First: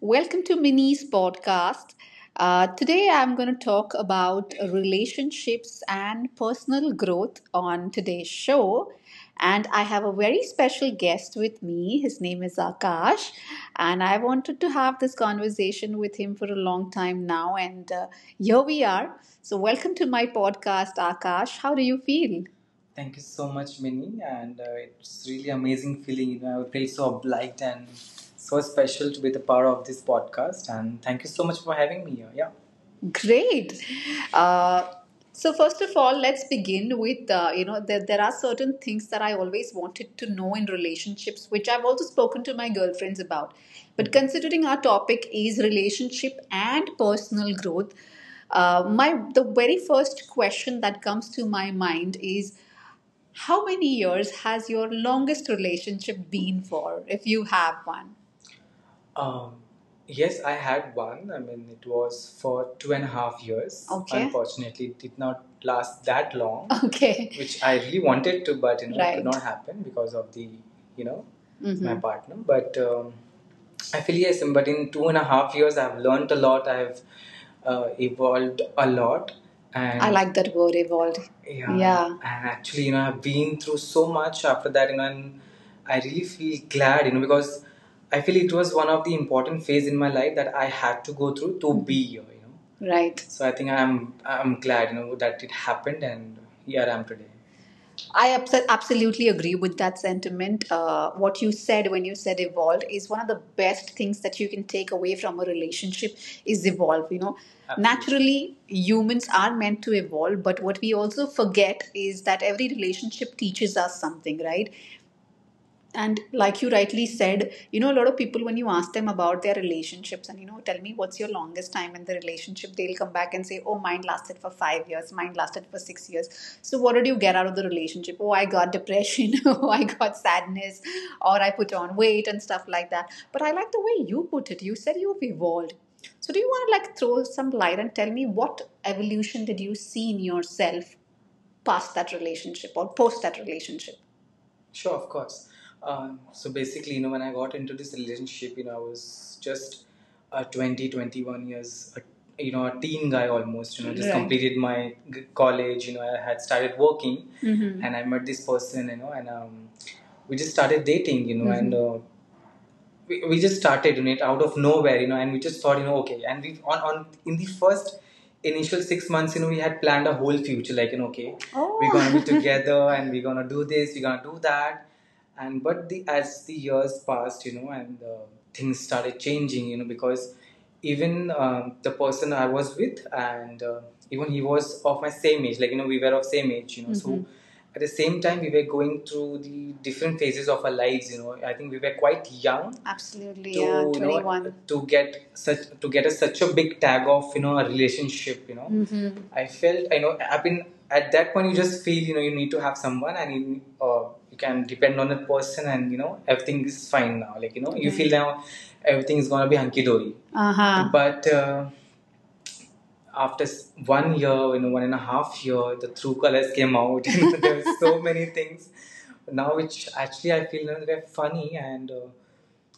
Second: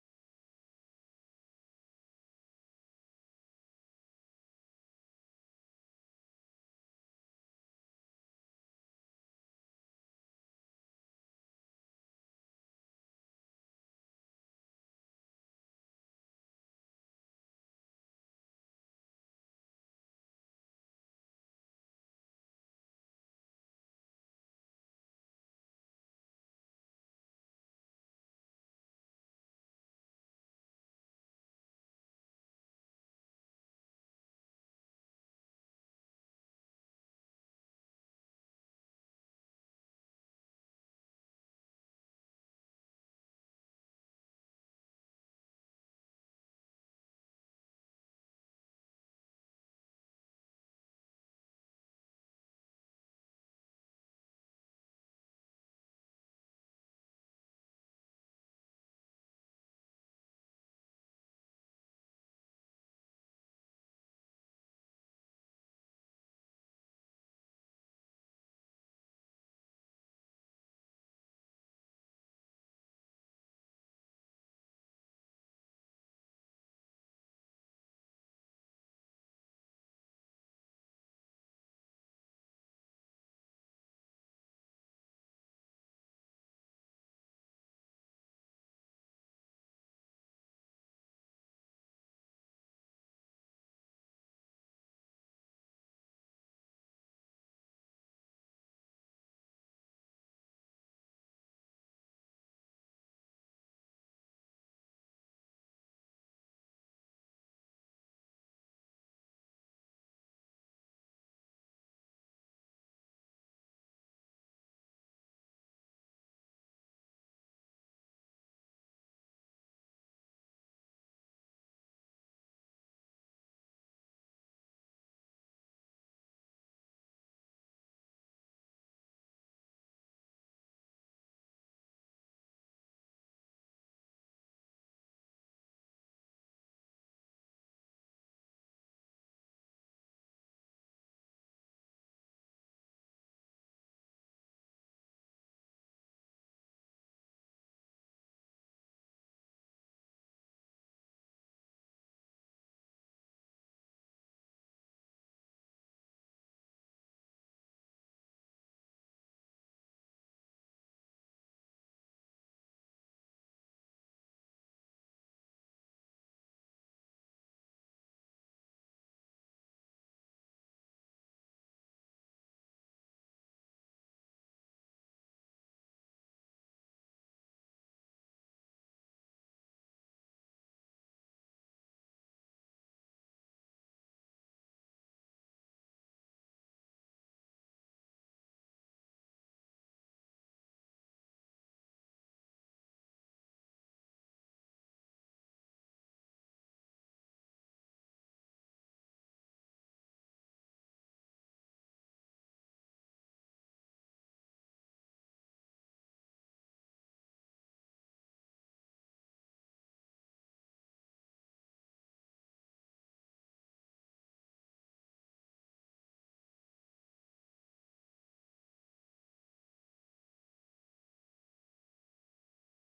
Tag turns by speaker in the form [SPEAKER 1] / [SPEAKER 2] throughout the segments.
[SPEAKER 1] Welcome to Minnie's podcast. Today, I'm going to talk about relationships and personal growth on today's show. And I have a very special guest with me. His name is Akash. And I wanted to have this conversation with him for a long time now. And Here we are. So, welcome to my podcast, Akash. How do you feel? Thank you so much, Minnie, and it's really amazing feeling. You know, I feel so obliged and so special to be the part of this podcast. And thank you so much for having me here. Yeah. Great. Uh, so first of all, let's begin with you know there are certain things that I always wanted to know in relationships, which I've also spoken to my girlfriends about. But considering our topic is relationship and personal growth, my the very first question that comes to my mind is how many years has your longest relationship been for, if you have one? Um, yes, I had one. I mean, it was for 2.5 years. Okay. Unfortunately, it did not last that long, okay, which I really wanted to, but you know, it could, right, not happen because of the, you know, my, mm-hmm, partner. But I feel yes, but in 2.5 years, I've learned a lot. I've evolved a lot, I and like that word evolved. Yeah, yeah. And actually, you know, I've been through so much after that, you know, and I really feel glad, you know, because I feel it was one of the important phase in my life that I had to go through to be here, you know. Right. So I think I'm glad, you know, that it happened and here I am today. I absolutely agree with that sentiment. What you said when you said evolved is one of the best things that you can take away from a relationship is evolve. You know, absolutely, naturally humans are meant to evolve, but what we also forget is that every relationship teaches us something, right? And like you rightly said, you know, a lot of people when you ask them about their relationships and, you know, tell me what's your longest time in the relationship, they'll come back and say, oh, mine lasted for 5 years, mine lasted for 6 years. So what did you get out of the relationship? Oh, I got depression. Oh, I got sadness or I put on weight and stuff like that. But I like the way you put it. You said you've evolved. So do you want to like throw some light and tell me what evolution did you see in yourself past that relationship or post that relationship? Sure, of course. So basically, you know, when I got into this relationship, you know, I was just a 21 years, a, you know, a teen guy almost, you know, just, right, completed my college, you know, I had started working, hmm, and I met this person, you know, and we just started dating, you know, and mhm. We just started in it out of nowhere, you know, and we just thought, you know, okay. And we on in the first initial 6 months, you know, we had planned a whole future, like you know, okay, oh, we're gonna be together and we're gonna do this, we're gonna do that. And but the as the years passed, you know, and things started changing, you know, because even the person I was with and even he was of my same age, like you know, we were of same age, you know, so mhm, at the same time we were going through the different phases of our lives, you know. I think we were quite young, absolutely, to, yeah, 21, you know, 21, to get such to get a, such a big tag of, you know, a relationship, you know. Mm-hmm. I felt I know I've been at that point you just feel, you know, you need to have someone and you, you can depend on a person and you know everything is fine now, like you know, mm-hmm, you feel, right, now everything is gonna be hunky dory, uh huh, but after 1 year, you know, 1.5 year, the True Colors came out. You know, there were so many things now, which actually I feel you know, they're funny. And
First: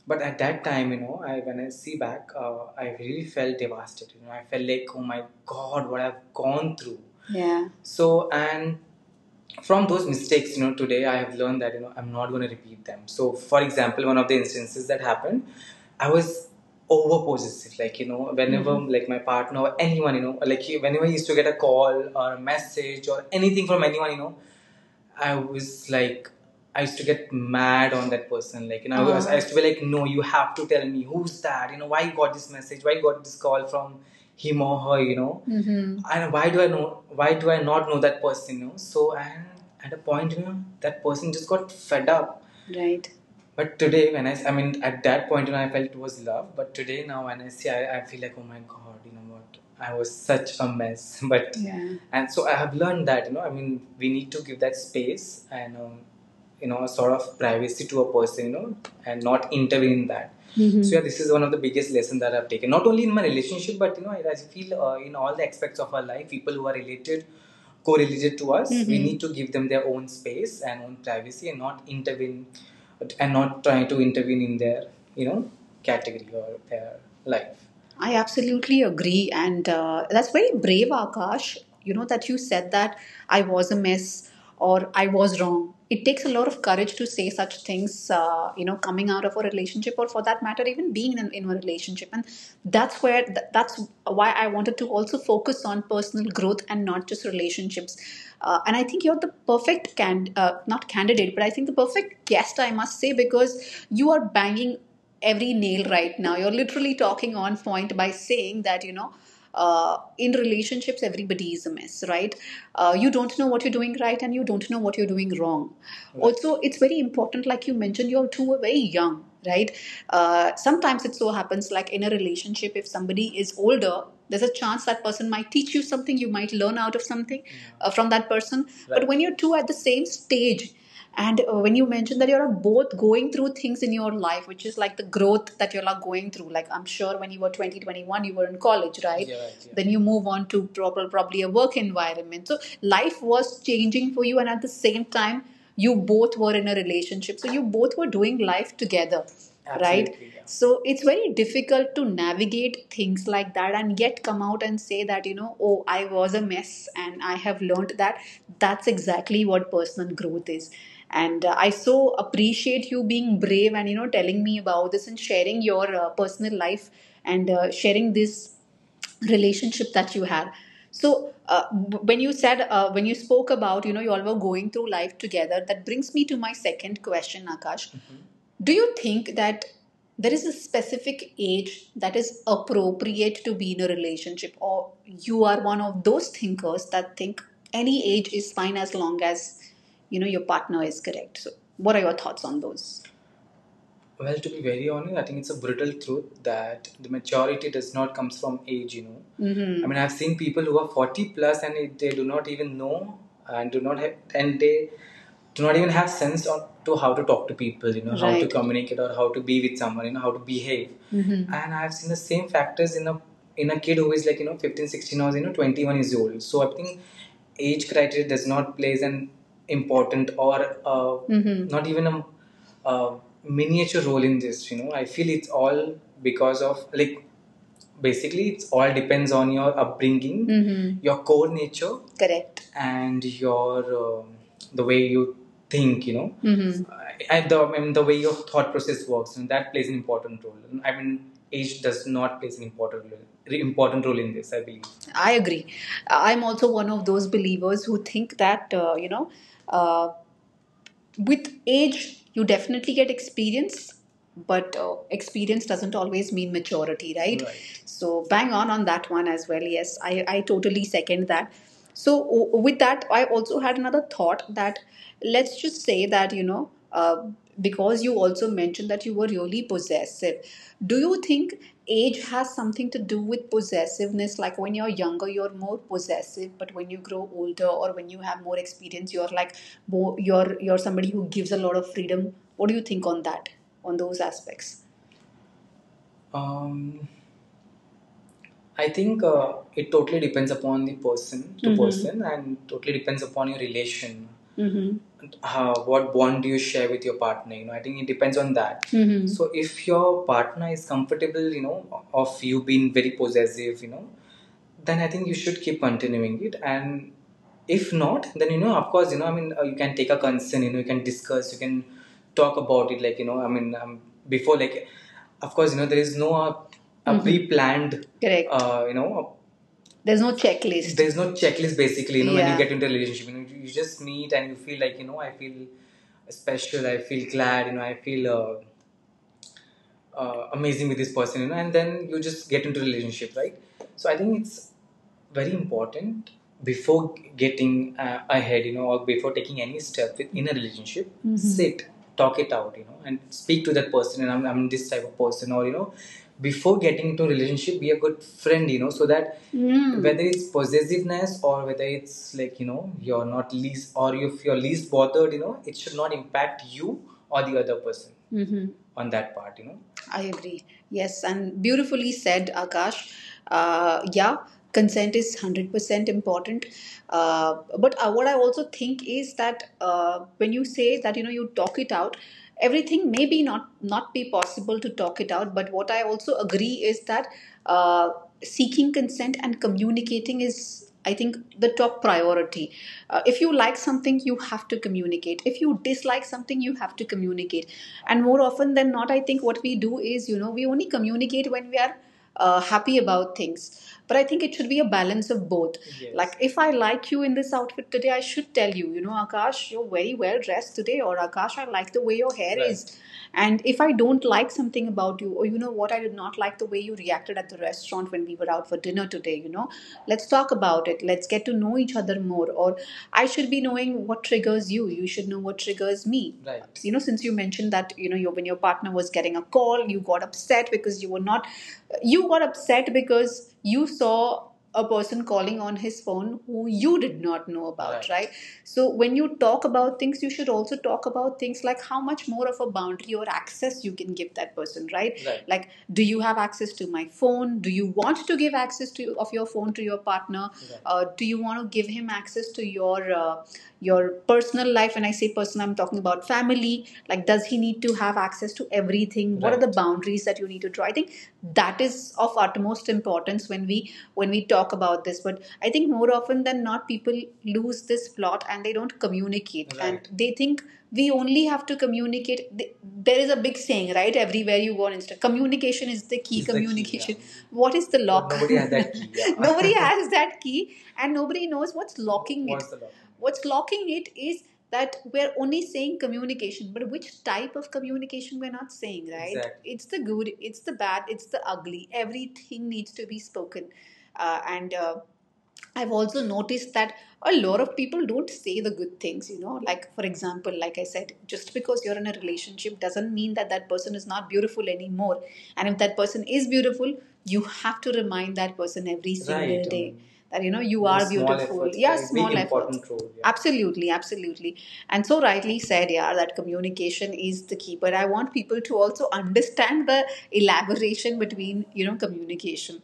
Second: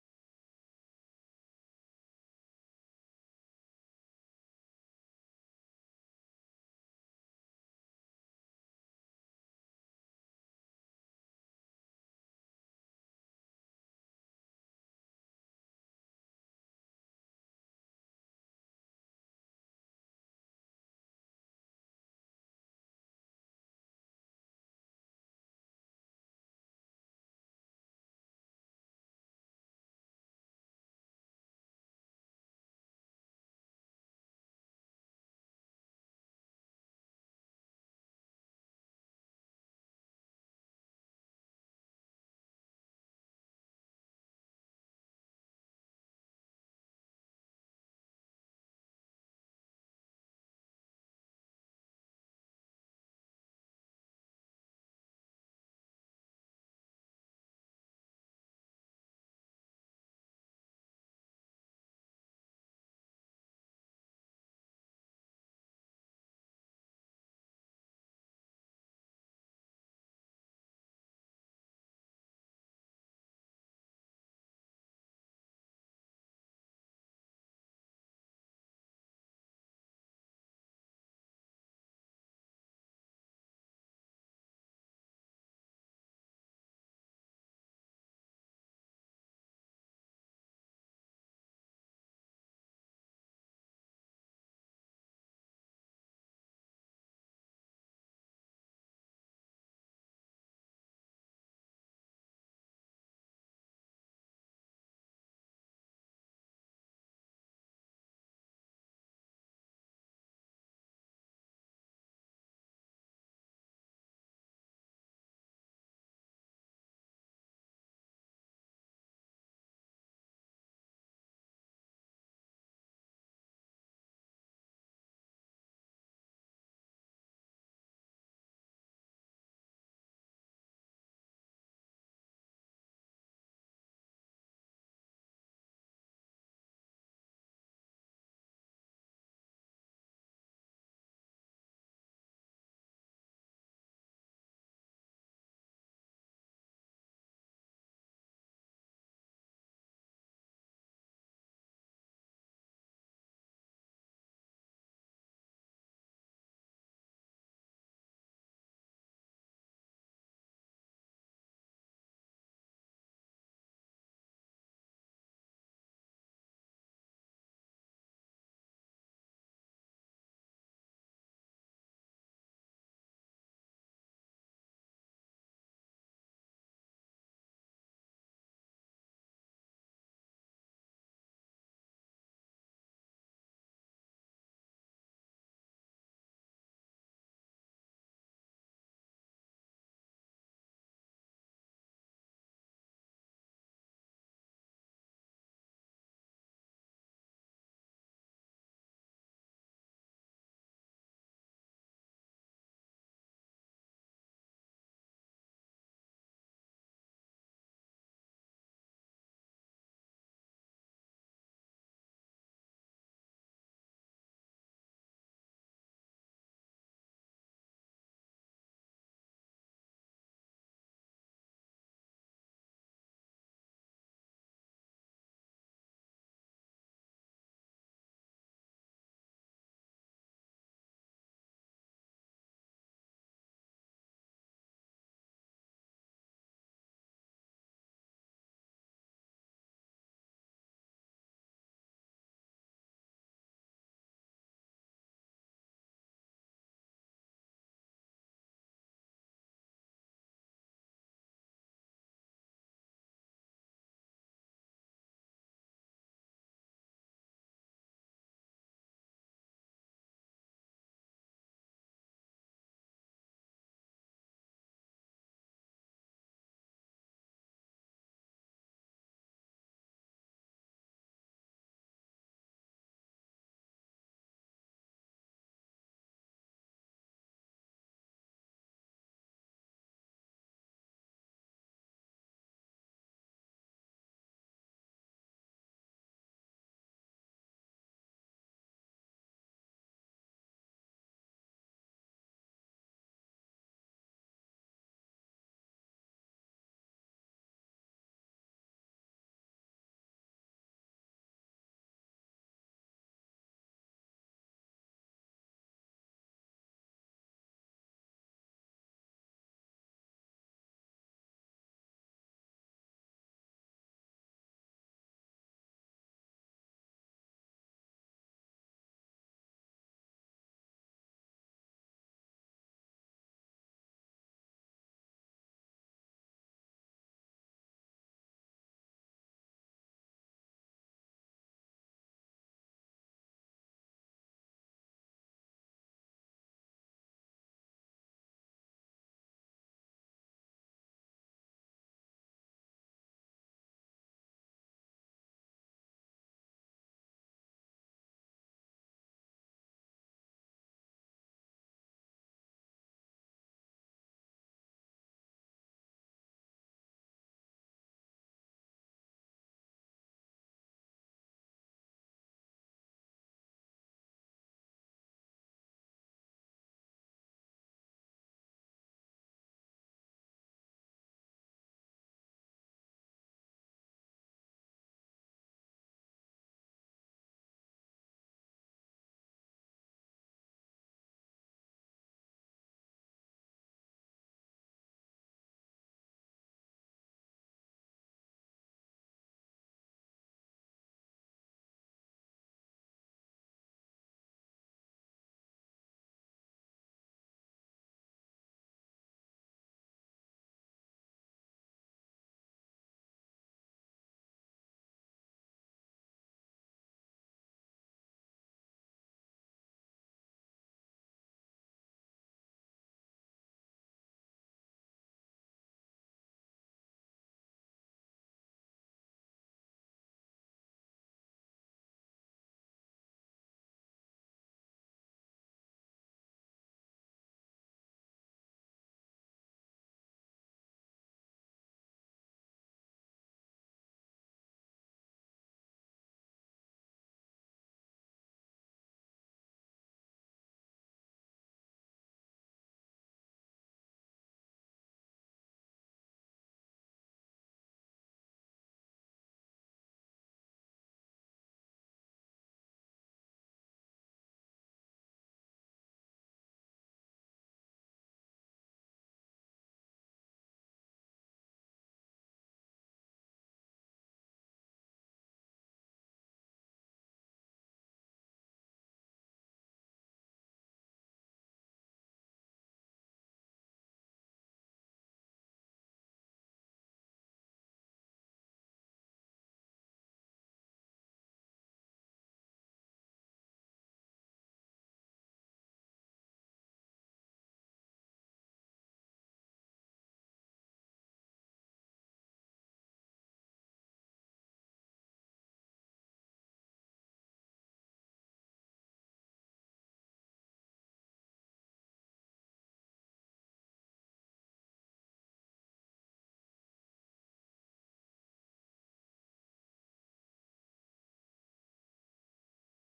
[SPEAKER 1] but at that time, you know, I when I see back, I really felt devastated. You know, I felt like, oh my god, what I've gone through. Yeah. So and from those mistakes, you know, today I have learned that, you know, I'm not going to repeat them. So for example, one of the instances that happened, I was over possessive, like you know, whenever, mhm, like my partner or anyone, you know, like whenever he used to get a call or a message or anything from anyone, you know, I was like, I used to get mad on that person. Like, you know, I used to be like, no, you have to tell me who's that. You know, why you got this message? Why you got this call from him or her? You know, mm-hmm, and why do I know? Why do I not know that person? You know, so and at a point, you know, that person just got fed up. Right. But today, when I mean, at that point, when I felt it was love. But today, now, when I see, I feel like, oh my god, you know what? I was such a mess. But yeah, and so I have learned that, you know, I mean, we need to give that space and you know, a sort of privacy to a person, you know, and not intervene in that. Mm-hmm. So yeah, this is one of the biggest lessons that I've taken, not only in my relationship, but you know, I feel in all the aspects of our life, people who are related correlated to us. Mm-hmm. We, mhm, need to give them their own space and own privacy and not intervene and not try to intervene in their, you know, category or their life. I absolutely agree. And that's very brave, Akash, you know, that you said that I was a mess or I was wrong. It takes a lot of courage to say such things, you know, coming out of a relationship or for that matter, even being in a relationship. And that's where, that's why I wanted to also focus on personal growth and not just relationships. And I think you're the perfect, not candidate, but I think the perfect guest, I must say, because you are banging every nail right now. You're literally talking on point by saying that, you know, in relationships, everybody is a mess, right? You don't know what you're doing right and you don't know what you're doing wrong. Right. Also, it's very important, like you mentioned, you're two are very young, right? Sometimes it so happens, like in a relationship, if somebody is older, there's a chance that person might teach you something, you might learn out of something from that person. Right. But when you're two at the same stage, and when you mentioned that you're both going through things in your life, which is like the growth that you're like going through, like I'm sure when you were 20, 21, you were in college, right? Yeah, right, yeah. Then you move on to probably a work environment. So life was changing for you, and at the same time, you both were in a relationship. So you both were doing life together. Absolutely, right? Yeah. So it's very difficult to navigate things like that and yet come out and say that, you know, oh, I was a mess and I have learned that. That's exactly what personal growth is. And I so appreciate you being brave and, you know, telling me about this and sharing your personal life and sharing this relationship that you had. So when you said when you spoke about, you know, you all were going through life together, that brings me to my second question, Akash. Do you think that there is a specific age that is appropriate to be in a relationship, or you are one of those thinkers that think any age is fine as long as, you know, your partner is correct? So, what are your thoughts on those? Well, to be very honest, I think it's a brutal truth that the majority does not comes from age. I mean, I've seen people who are 40 plus, and they do not even know and do not have and they do not even have sense on to how to talk to people, You know, right, how to, right, communicate or how to be with someone. How to behave. And I've seen the same factors in a kid who is like fifteen sixteen 16, or 21 years old. So I think age criteria does not plays an important or not even a uh, miniature role in this. I feel it's all because of, like, basically, it's all depends on your upbringing, mm-hmm, your core nature, correct, and your the way you think. Mm-hmm. I mean, the way your thought process works, and that plays an important role. I mean, age does not play an important role, in this, I believe. I agree. I'm also one of those believers who think that, uh, with age you definitely get experience, but experience doesn't always mean maturity, right? Right? So bang on that one as well. Yes, I totally second that. So with that, I also had another thought that, let's just say that, because you also mentioned that you were really possessive, do you think age has something to do with possessiveness? Like, when you're younger you're more possessive, but when you grow older or when you have more experience, you're like more, you're somebody who gives a lot of freedom. What do you think on that, on those aspects? Um, I think it totally depends upon the person to, mhm, person, and totally depends upon your relation. Mm-hmm. What bond do you share with your partner? I think it depends on that. Mm-hmm. So if your partner is comfortable, of you being very possessive, then I think you should keep continuing it. And if not, then, of course, I mean, you can take a concern, you can discuss, you can talk about it, like, I mean, before, like, of course, there is no a, mhm, pre-planned, correct, there's no checklist basically. Yeah, when, yeah, you get into a relationship, you just meet and you feel like, I feel special, I feel glad, I feel. Amazing with this person, and then you just get into a relationship, right? So I think it's very important before getting ahead, or before taking any step in a relationship, mhm, sit, talk it out, and speak to that person. And I'm this type of person, or, before getting into a relationship, be a good friend, so that, mm, whether it's possessiveness or whether it's like, you're not least, or if you're least bothered, it should not impact you or the other person, mhm, on that part. I agree. Yes, and beautifully said, Akash. Yeah, consent is 100% important. But what I also think is that, when you say that, you talk it out, everything may be not, not be possible to talk it out. But what I also agree is that, uh, seeking consent and communicating is, I think, the top priority. If you like something, you have to communicate. If you dislike something, you have to communicate. And more often than not, I think what we do is, we only communicate when we are happy about things. But I think it should be a balance of both. Yes, like, if I like you in this outfit today, I should tell you, you know Akash, you're very well dressed today, or Akash, I like the way your hair, right, is. And if I don't like something about you, or you know what, I did not like the way you reacted at the restaurant when we were out for dinner today, let's talk about it. Let's get to know each other more. Or I should be knowing what triggers you. You should know what triggers me. Right. Since you mentioned that, when your partner was getting a call, you got upset because you were not, you got upset because you saw a person calling on his phone who you did not know about, right? Right? So when you talk about things, you should also talk about things like how much more of a boundary or access you can give that person, right? Right. Like, do you have access to my phone? Do you want to give access to of your phone to your partner? Right. Do you want to give him access to your your personal life? When I say personal, I'm talking about family. Like, does he need to have access to everything? Right. What are the, right, boundaries that you need to draw? I think that is of utmost importance when we talk about this. But I think more often than not, people lose this plot and they don't communicate, right, and they think we only have to communicate. There is a big saying, right, everywhere you go on Instagram, communication is the key. Is the key, communication. What is the But lock But nobody has that key. Yeah. Nobody has that key, and nobody knows what's locking, what's it, the lock? What's locking it is that we're only saying communication, but which type of communication we're not saying, right? Exactly. It's the good, it's the bad, it's the ugly. Everything needs to be spoken. And I've also noticed that a lot of people don't say the good things, like, for example, like I said, just because you're in a relationship doesn't mean that that person is not beautiful anymore. And if that person is beautiful, you have to remind that person every single, right, day that, you are beautiful. Efforts, yeah, play, small, big efforts. Yeah, absolutely, absolutely. And so rightly said, yeah, that communication is the key, but I want people to also understand the elaboration between, communication.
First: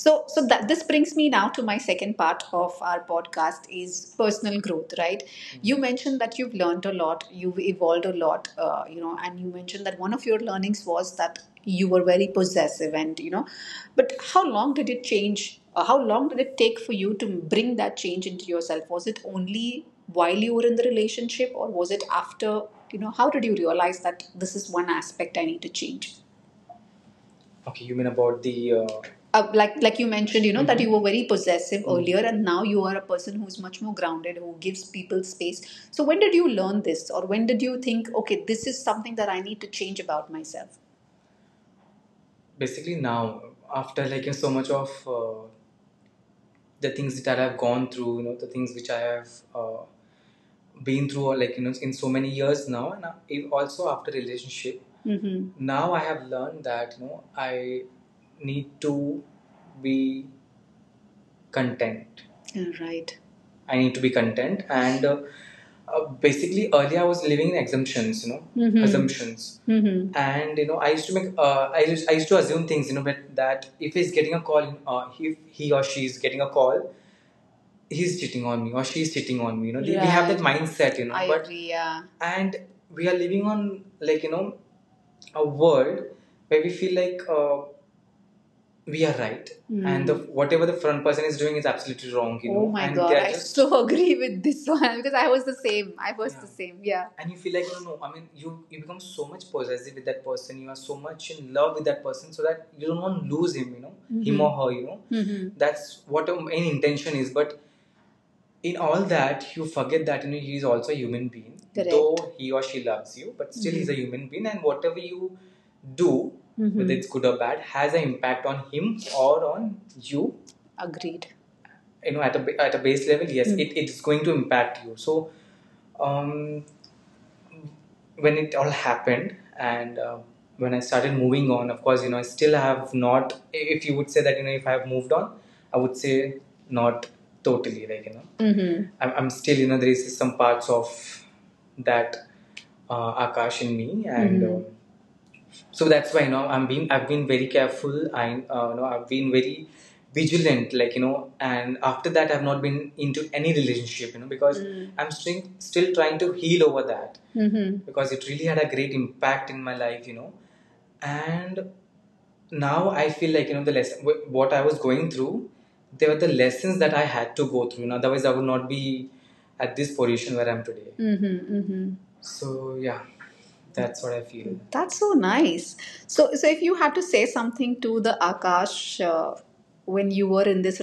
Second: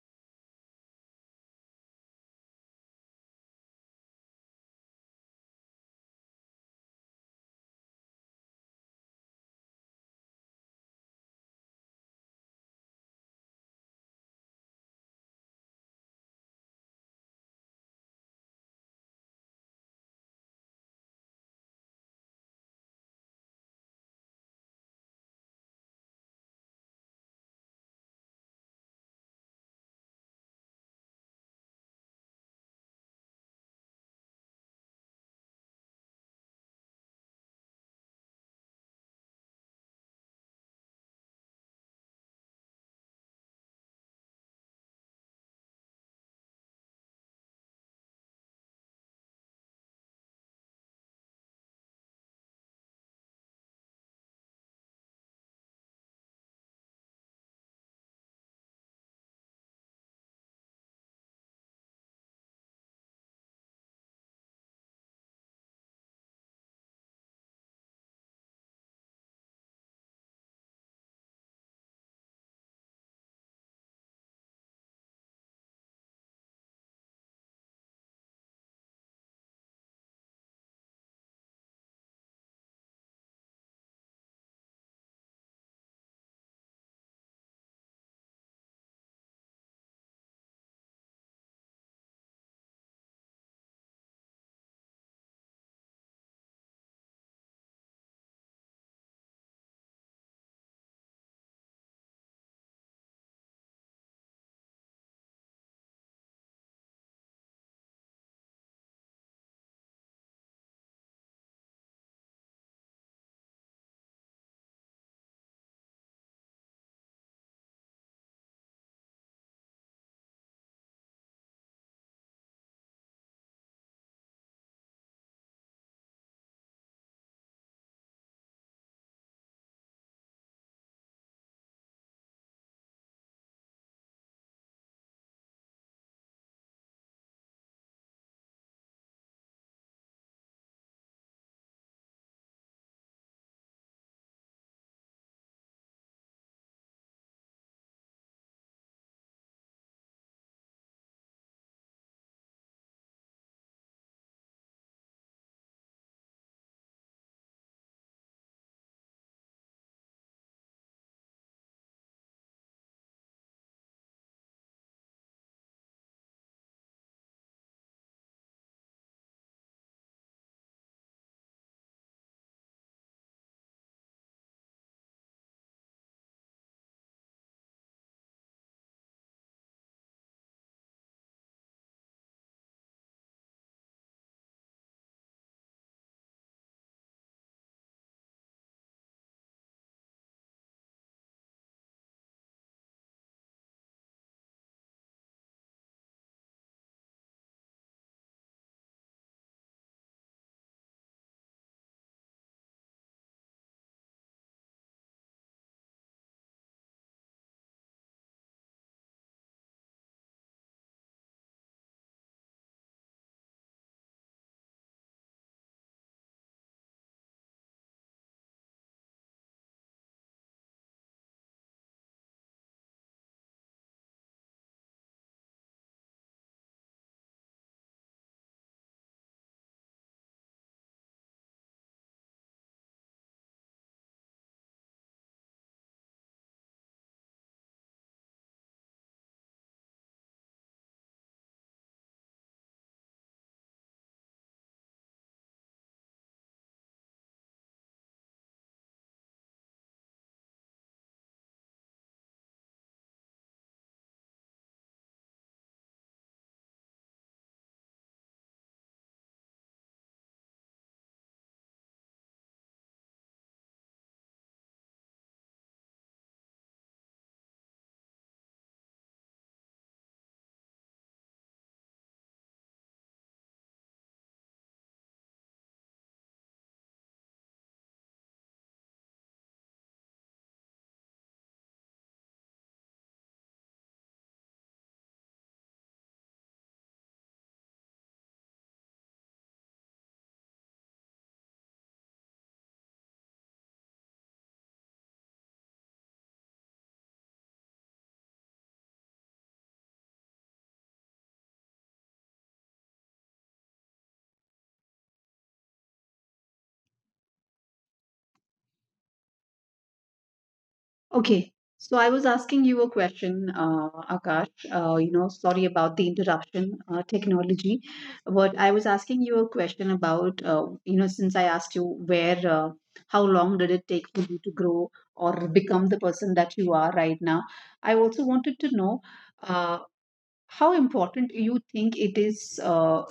[SPEAKER 1] So that this brings me now to my second part of our podcast, is personal growth, right? Mm-hmm. You mentioned that you've learned a lot, you've evolved a lot, and you mentioned that one of your learnings was that you were very possessive, and, but how long did it take for you to bring that change into yourself? Was it only while you were in the relationship, or was it after? How did you realize that this is one aspect I need to change? Okay, you mean about the. Like, you mentioned, mm-hmm, that you were very possessive, mm-hmm, earlier, and now you are a person who's much more grounded, who gives people space. So when did you learn this, or when did you think, okay, this is something that I need to change about myself? Basically, now, after like so much of the things that I have gone through, the things which I have uh, been through, or, like, in so many years now, and also after relationship, mm-hmm, now I have learned that, I need to be content. Right. I need to be content, and, basically, earlier I was living in exemptions, mhm, assumptions, mm-hmm. And I used to make I used to assume things, but that, if he's getting a call, if he or she is getting a call, he's cheating on me or she's cheating on me, we have that mindset, I but agree, yeah. And we are living on, like, a world where we feel like we are right. Mm. And whatever the front person is doing is absolutely wrong, oh my and god, I just so agree with this one, because I was the same. I was, yeah, the same, yeah. And you feel like, no, no, I mean, you become so much possessive with that person, you are so much in love with that person, so that you don't want to lose him, mm-hmm, him, mhm, or her, mhm. That's what, an intention is. But in all that, you forget that, he is also a human being, correct, though he or she loves you, but still, mm-hmm, he's a human being, and whatever you do, mm-hmm, whether it's good or bad, has an impact on him or on you. Agreed. At a base level, yes, mm, it's going to impact you. So, um when it all happened, and, when I started moving on, of course, I still have not, if you would say that, if I have moved on, I would say, not totally, like, mm-hmm, I'm still, there is some parts of that Akash in me, and, mhm, so that's why, I've been very careful. I you know I've been very vigilant, like, and after that, I've not been into any relationship, because I'm still trying to heal over that. Mm-hmm. Because it really had a great impact in my life, and now I feel like, the lesson what I was going through. They were the lessons that I had to go through. Otherwise I would not be at this position where I'm today. Mm-hmm, mm-hmm. So yeah, that's what I feel. That's so nice. So, if you had to say something to the Akash, when you were in this
[SPEAKER 2] Okay. So I was asking you a question, Akash. Sorry about the interruption, technology. But I was asking you a question about, since I asked you where, how long did it take for you to grow or become the person that you are right now? I also wanted to know, uh, how important you think it is,